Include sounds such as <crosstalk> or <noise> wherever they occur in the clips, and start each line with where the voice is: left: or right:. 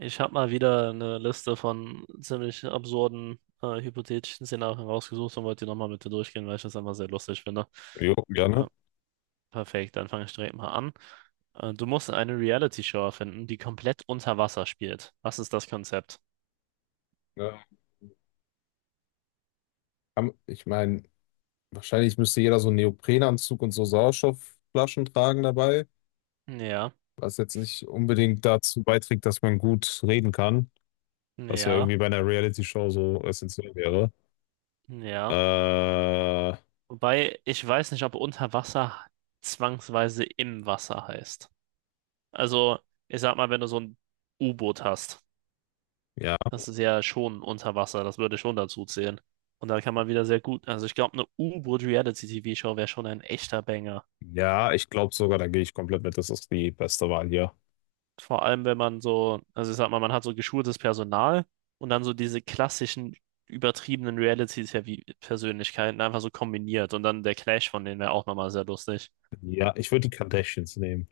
right: Ich habe mal wieder eine Liste von ziemlich absurden, hypothetischen Szenarien rausgesucht und wollte die nochmal mit dir durchgehen, weil ich das einfach sehr lustig finde.
left: Jo, gerne.
right: Ja, perfekt, dann fange ich direkt mal an. Du musst eine Reality-Show erfinden, die komplett unter Wasser spielt. Was ist das Konzept?
left: Ja. Ich meine, wahrscheinlich müsste jeder so einen Neoprenanzug und so Sauerstoffflaschen tragen dabei,
right: Ja,
left: was jetzt nicht unbedingt dazu beiträgt, dass man gut reden kann, was ja
right: ja,
left: irgendwie bei einer Reality-Show so essentiell wäre.
right: ja.
left: Äh,
right: Wobei ich weiß nicht, ob unter Wasser zwangsweise im Wasser heißt. Also, ich sag mal, wenn du so ein U-Boot hast.
left: ja,
right: Das ist ja schon unter Wasser, das würde schon dazu zählen. Und da kann man wieder sehr gut, also ich glaube, eine U-Boot-Reality-TV-Show wäre schon ein echter Banger.
left: ja, ich glaube sogar, da gehe ich komplett mit. Das ist die beste Wahl hier.
right: Vor allem, wenn man so, also ich sag mal, man hat so geschultes Personal und dann so diese klassischen übertriebenen Reality-TV-Persönlichkeiten einfach so kombiniert und dann der Clash von denen wäre auch nochmal sehr lustig.
left: Ja, ich würde die Kardashians nehmen.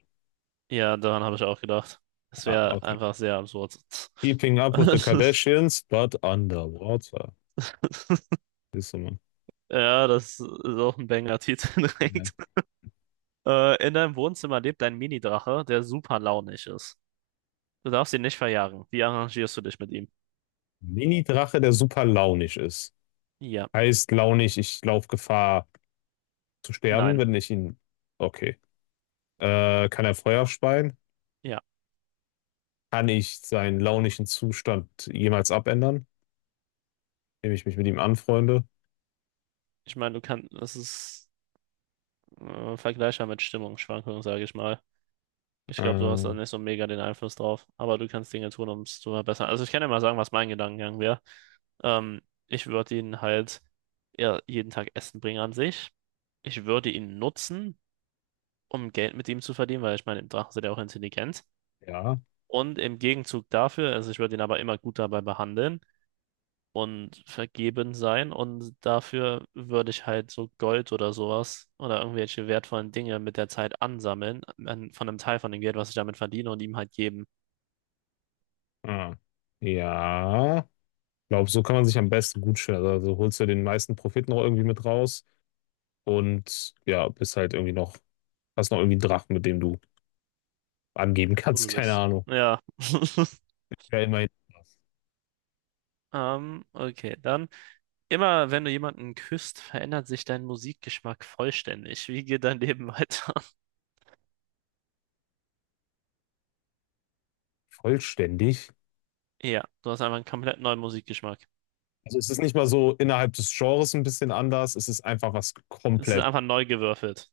right: Ja, daran habe ich auch gedacht. Das
left: Ah,
right: wäre
left: okay.
right: einfach sehr absurd.
left: Keeping up with the
right: <laughs>
left: Kardashians, but underwater. Siehst du mal.
right: Ja, das ist auch ein Banger-Titel
left: Ja.
right: direkt. In deinem Wohnzimmer lebt ein Mini-Drache, der super launig ist. Du darfst ihn nicht verjagen. Wie arrangierst du dich mit ihm?
left: Mini-Drache, der super launig ist.
right: Ja,
left: Heißt launig, ich laufe Gefahr zu sterben,
right: nein,
left: wenn ich ihn. Okay. Kann er Feuer speien?
right: ja.
left: Kann ich seinen launischen Zustand jemals abändern, indem ich mich mit ihm anfreunde?
right: Ich meine, du kannst, das ist vergleichbar mit Stimmungsschwankungen, sage ich mal. Ich glaube, du hast da
left: Äh,
right: nicht so mega den Einfluss drauf, aber du kannst Dinge tun, um es zu verbessern. Also ich kann dir mal sagen, was mein Gedankengang wäre. Ähm, ich würde ihn halt ja, jeden Tag Essen bringen an sich. Ich würde ihn nutzen, um Geld mit ihm zu verdienen, weil ich meine, Drachen sind ja auch intelligent.
left: ja.
right: Und im Gegenzug dafür, also ich würde ihn aber immer gut dabei behandeln und vergeben sein. Und dafür würde ich halt so Gold oder sowas oder irgendwelche wertvollen Dinge mit der Zeit ansammeln, an, von einem Teil von dem Geld, was ich damit verdiene, und ihm halt geben.
left: Ah. Ja. Ich glaube, so kann man sich am besten gut stellen. Also holst du den meisten Profit noch irgendwie mit raus und ja, bist halt irgendwie noch, hast noch irgendwie einen Drachen, mit dem du angeben kannst. <laughs>
right: So
left: Keine
right: das.
left: Ahnung.
right: Ja. <laughs>
left: Ja, immerhin
right: Okay, dann. Immer wenn du jemanden küsst, verändert sich dein Musikgeschmack vollständig. Wie geht dein Leben weiter? <laughs>
left: vollständig.
right: Ja, du hast einfach einen komplett neuen Musikgeschmack.
left: Also es ist nicht mal so innerhalb des Genres ein bisschen anders, es ist einfach was
right: Es ist
left: komplett.
right: einfach neu gewürfelt.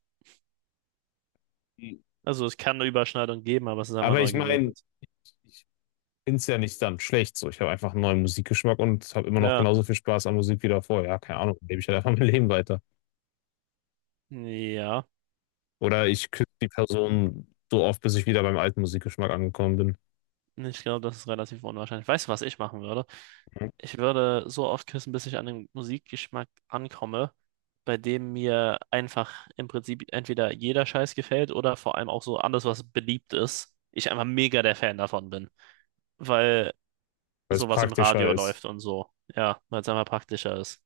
right: Also es kann eine Überschneidung geben, aber es ist einfach
left: Aber ich
right: neu
left: meine,
right: gewürfelt.
left: ich finde es ja nicht dann schlecht so. Ich habe einfach einen neuen Musikgeschmack und habe immer noch
right: Ja,
left: genauso viel Spaß an Musik wie davor. Ja, keine Ahnung, lebe ich halt einfach <laughs> mein Leben weiter.
right: ja.
left: Oder ich küsse die Person so oft, bis ich wieder beim alten Musikgeschmack angekommen bin,
right: Ich glaube, das ist relativ unwahrscheinlich. Weißt du, was ich machen würde?
left: mhm,
right: Ich würde so oft küssen, bis ich an den Musikgeschmack ankomme, bei dem mir einfach im Prinzip entweder jeder Scheiß gefällt oder vor allem auch so alles, was beliebt ist. Ich einfach mega der Fan davon bin, weil
left: weil es
right: sowas im
left: praktischer
right: Radio
left: ist.
right: läuft und so. Ja, weil es einfach praktischer ist.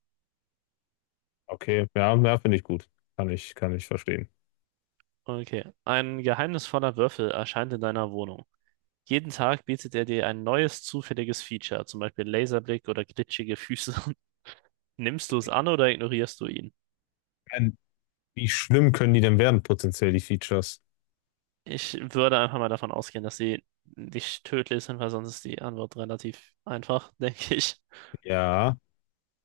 left: Okay, ja, ja, finde ich gut. Kann ich verstehen.
right: Okay. Ein geheimnisvoller Würfel erscheint in deiner Wohnung. Jeden Tag bietet er dir ein neues zufälliges Feature, zum Beispiel Laserblick oder glitschige Füße. <laughs> Nimmst du es an oder ignorierst du ihn?
left: Ähm, Wie schlimm können die denn werden, potenziell, die Features?
right: Ich würde einfach mal davon ausgehen, dass sie nicht tödlich sind, weil sonst ist die Antwort relativ einfach, <laughs> denke ich.
left: Ja,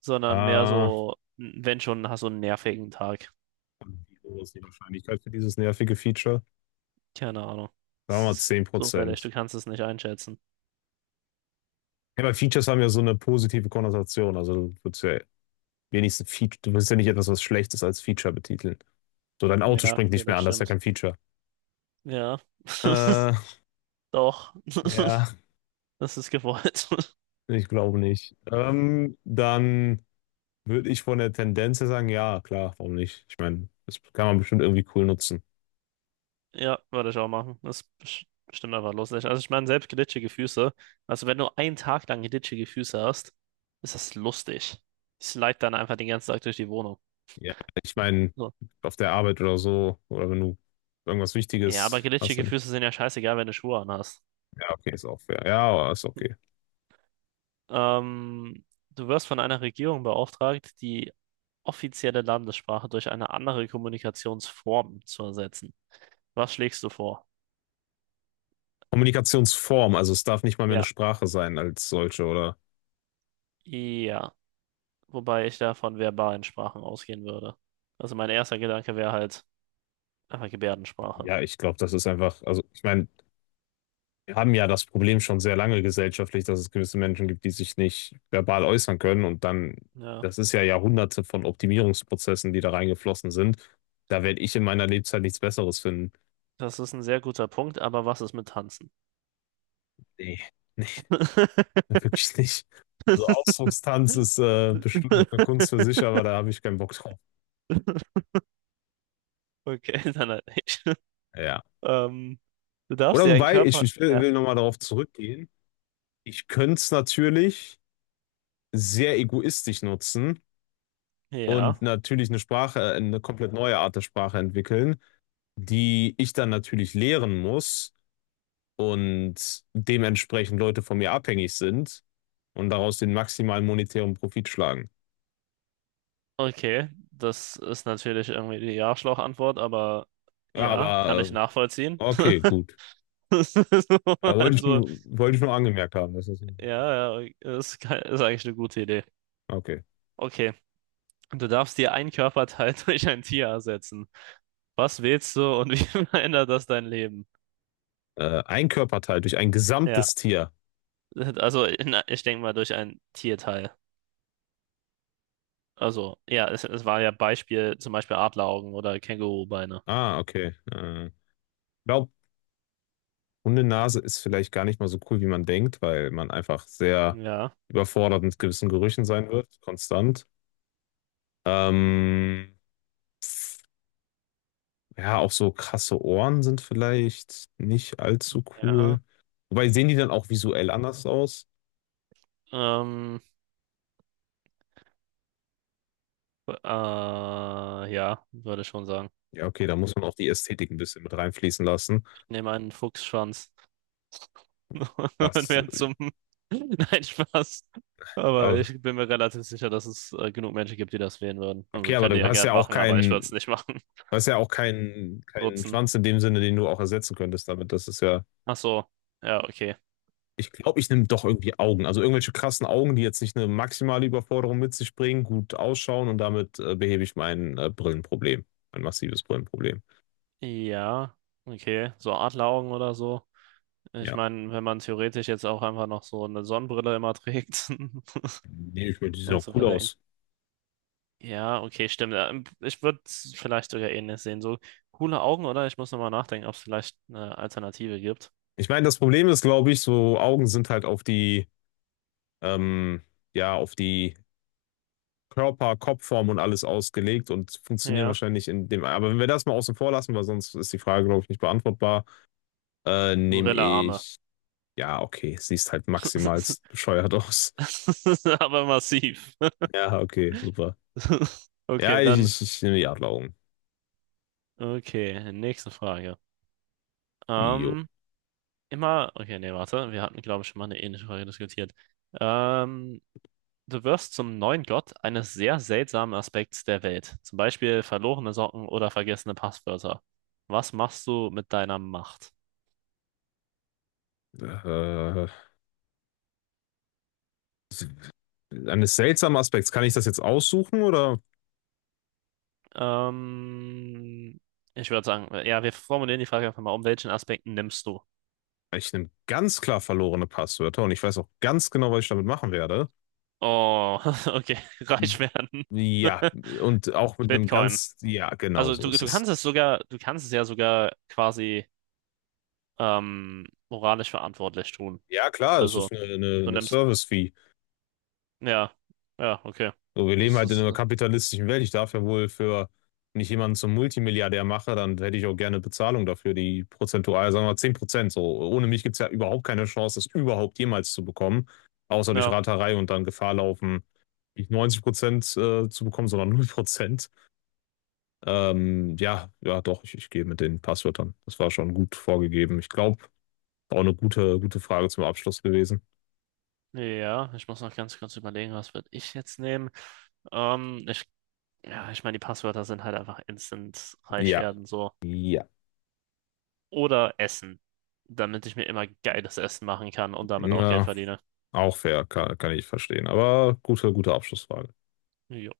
right: Sondern mehr
left: ah.
right: so, wenn schon, hast du einen nervigen Tag.
left: Wie hoch ist die Wahrscheinlichkeit für dieses nervige Feature?
right: Keine Ahnung.
left: Sagen wir
right: Es
left: mal
right: ist
left: zehn
right: zufällig,
left: Prozent.
right: du kannst es nicht einschätzen.
left: Ja, aber Features haben ja so eine positive Konnotation. Also du würdest ja wenigstens Feature, du willst ja nicht etwas, was Schlechtes als Feature betiteln. So, dein Auto
right: Ja,
left: springt
right: okay,
left: nicht mehr
right: das
left: an, das ist ja
right: stimmt.
left: kein Feature.
right: Ja, <laughs>
left: Äh,
right: doch, <laughs>
left: ja,
right: das ist gewollt.
left: ich glaube nicht. Dann würde ich von der Tendenz her sagen, ja, klar, warum nicht? Ich meine, das kann man bestimmt irgendwie cool nutzen.
right: Ja, würde ich auch machen. Das ist bestimmt einfach lustig. Also ich meine, selbst glitschige Füße. Also wenn du einen Tag lang glitschige Füße hast, ist das lustig. Ich slide dann einfach den ganzen Tag durch die Wohnung.
left: Ja, ich meine,
right: So.
left: auf der Arbeit oder so, oder wenn du irgendwas
right: Ja, aber
left: Wichtiges hast,
right: glitschige
left: dann,
right: Füße sind ja scheißegal, wenn du Schuhe anhast.
left: ja, okay, ist auch fair. Ja, aber ist okay.
right: Ähm, du wirst von einer Regierung beauftragt, die offizielle Landessprache durch eine andere Kommunikationsform zu ersetzen. Was schlägst du vor?
left: Kommunikationsform, also es darf nicht mal mehr eine
right: Ja.
left: Sprache sein als solche, oder?
right: Ja, wobei ich da von verbalen Sprachen ausgehen würde. Also mein erster Gedanke wäre halt Ah, Gebärdensprache.
left: Ja, ich glaube, das ist einfach, also ich meine, wir haben ja das Problem schon sehr lange gesellschaftlich, dass es gewisse Menschen gibt, die sich nicht verbal äußern können und dann,
right: Ja,
left: das ist ja Jahrhunderte von Optimierungsprozessen, die da reingeflossen sind. Da werde ich in meiner Lebzeit nichts Besseres finden.
right: das ist ein sehr guter Punkt, aber was ist mit Tanzen?
left: Nee, nee, <laughs>
right: <laughs>
left: wirklich nicht. Also Ausdruckstanz ist bestimmt eine Kunst für sich, aber da habe ich keinen Bock drauf.
right: Okay, dann halt nicht.
left: Ja.
right: Ähm, du darfst
left: Oder
right: dir einen
left: wobei, ich,
right: Körper.
left: ich will,
right: Ja.
left: will nochmal darauf zurückgehen. Ich könnte es natürlich sehr egoistisch nutzen und
right: Ja,
left: natürlich eine Sprache, eine komplett neue Art der Sprache entwickeln, die ich dann natürlich lehren muss und dementsprechend Leute von mir abhängig sind und daraus den maximalen monetären Profit schlagen.
right: okay. Das ist natürlich irgendwie die Arschloch-Antwort, aber
left: Ja,
right: ja, kann
left: aber
right: ich nachvollziehen.
left: okay,
right: <laughs>
left: gut.
right: Das ist so,
left: Da wollte ich
right: also,
left: nur, wollte ich nur angemerkt haben. Das ist,
right: ja, ja, ist, ist eigentlich eine gute Idee.
left: okay.
right: Okay, du darfst dir einen Körperteil <laughs> durch ein Tier ersetzen. Was wählst du und wie <laughs> verändert das dein Leben?
left: Ein Körperteil durch ein
right: Ja,
left: gesamtes Tier.
right: also na, ich denke mal durch ein Tierteil. Also, ja, es war ja Beispiel, zum Beispiel Adleraugen oder Kängurubeine.
left: Ah, okay. Glaub, Hundenase ist vielleicht gar nicht mal so cool, wie man denkt, weil man einfach sehr
right: Ja,
left: überfordert mit gewissen Gerüchen sein wird, konstant. Ähm, ja, auch so krasse Ohren sind vielleicht nicht allzu
right: ja.
left: cool. Wobei sehen die dann auch visuell anders aus?
right: Ähm, ja, würde ich schon sagen.
left: Ja, okay, da muss man auch die Ästhetik ein bisschen mit reinfließen lassen.
right: Ich nehme einen Fuchsschwanz <laughs> und
left: Was,
right: werde zum. <laughs> Nein, Spaß. Aber
left: aber,
right: ich bin mir relativ sicher, dass es genug Menschen gibt, die das wählen würden.
left: okay,
right: Also,
left: aber
right: könnt
left: du
right: ihr ja
left: hast
right: gern
left: ja auch
right: machen, aber ich würde es
left: keinen,
right: nicht machen.
left: du hast ja auch keinen,
right: <laughs>
left: keinen
right: Nutzen.
left: Schwanz in dem Sinne, den du auch ersetzen könntest damit. Das ist ja.
right: Ach so. Ja, okay.
left: Ich glaube, ich nehme doch irgendwie Augen. Also irgendwelche krassen Augen, die jetzt nicht eine maximale Überforderung mit sich bringen, gut ausschauen und damit behebe ich mein Brillenproblem. Mein massives Brillenproblem.
right: Ja, okay. So Adleraugen oder so. Ich
left: Ja,
right: meine, wenn man theoretisch jetzt auch einfach noch so eine Sonnenbrille immer trägt <laughs>
left: nehme ich mir, die sehen
right: und
left: auch
right: so
left: cool
right: weiter.
left: aus.
right: Ja, okay, stimmt. Ja, ich würde vielleicht sogar ähnlich sehen. So coole Augen, oder? Ich muss nochmal nachdenken, ob es vielleicht eine Alternative gibt.
left: Ich meine, das Problem ist, glaube ich, so Augen sind halt auf die, ähm, ja, auf die Körper, Kopfform und alles ausgelegt und funktionieren
right: Ja.
left: wahrscheinlich in dem. Aber wenn wir das mal außen vor lassen, weil sonst ist die Frage, glaube ich, nicht beantwortbar, nehme
right: Gorilla-Arme.
left: ich. Ja, okay, siehst halt maximal
right: <laughs>
left: bescheuert <laughs> aus.
right: Aber massiv.
left: Ja, okay, super.
right: <laughs>
left: Ja,
right: Okay,
left: ich,
right: dann.
left: ich, ich nehme die Adleraugen.
right: Okay, nächste Frage.
left: Jo.
right: Ähm, immer. Okay, nee, warte. Wir hatten, glaube ich, schon mal eine ähnliche Frage diskutiert. Ähm, Du wirst zum neuen Gott eines sehr seltsamen Aspekts der Welt, zum Beispiel verlorene Socken oder vergessene Passwörter. Was machst du mit deiner Macht?
left: Äh, Eines seltsamen Aspekts. Kann ich das jetzt aussuchen oder?
right: Ähm, ich würde sagen, ja, wir formulieren die Frage einfach mal, um welchen Aspekten nimmst du?
left: Ich nehme ganz klar verlorene Passwörter und ich weiß auch ganz genau, was ich damit machen werde.
right: Oh, <laughs> okay, reich werden.
left: Ja,
right: <laughs>
left: und auch mit einem
right: Bitcoin.
left: ganz, ja, genau
right: Also
left: so ist
right: du
left: es.
right: kannst es sogar, du kannst es ja sogar quasi moralisch verantwortlich tun.
left: Ja, klar, es
right: Also
left: ist eine, eine,
right: du
left: eine
right: nimmst,
left: Service-Fee.
right: ja, ja, okay.
left: So, wir leben
right: Das
left: halt in
right: ist,
left: einer kapitalistischen Welt. Ich darf ja wohl für, wenn ich jemanden zum Multimilliardär mache, dann hätte ich auch gerne Bezahlung dafür, die prozentual, sagen wir mal 10%. So, ohne mich gibt es ja überhaupt keine Chance, das überhaupt jemals zu bekommen, außer durch
right: ja.
left: Raterei und dann Gefahr laufen, nicht 90% zu bekommen, sondern 0%. Ja, ja, doch, ich gehe mit den Passwörtern. Das war schon gut vorgegeben. Ich glaube, auch eine gute, gute Frage zum Abschluss gewesen.
right: Ja, ich muss noch ganz kurz überlegen, was würde ich jetzt nehmen. Ähm, ich, ja, ich meine, die Passwörter sind halt einfach instant reich
left: Ja,
right: werden, so.
left: ja.
right: Oder Essen, damit ich mir immer geiles Essen machen kann und damit auch Geld
left: Na.
right: verdiene.
left: Auch fair, kann ich verstehen. Aber gute, gute Abschlussfrage.
right: Jo.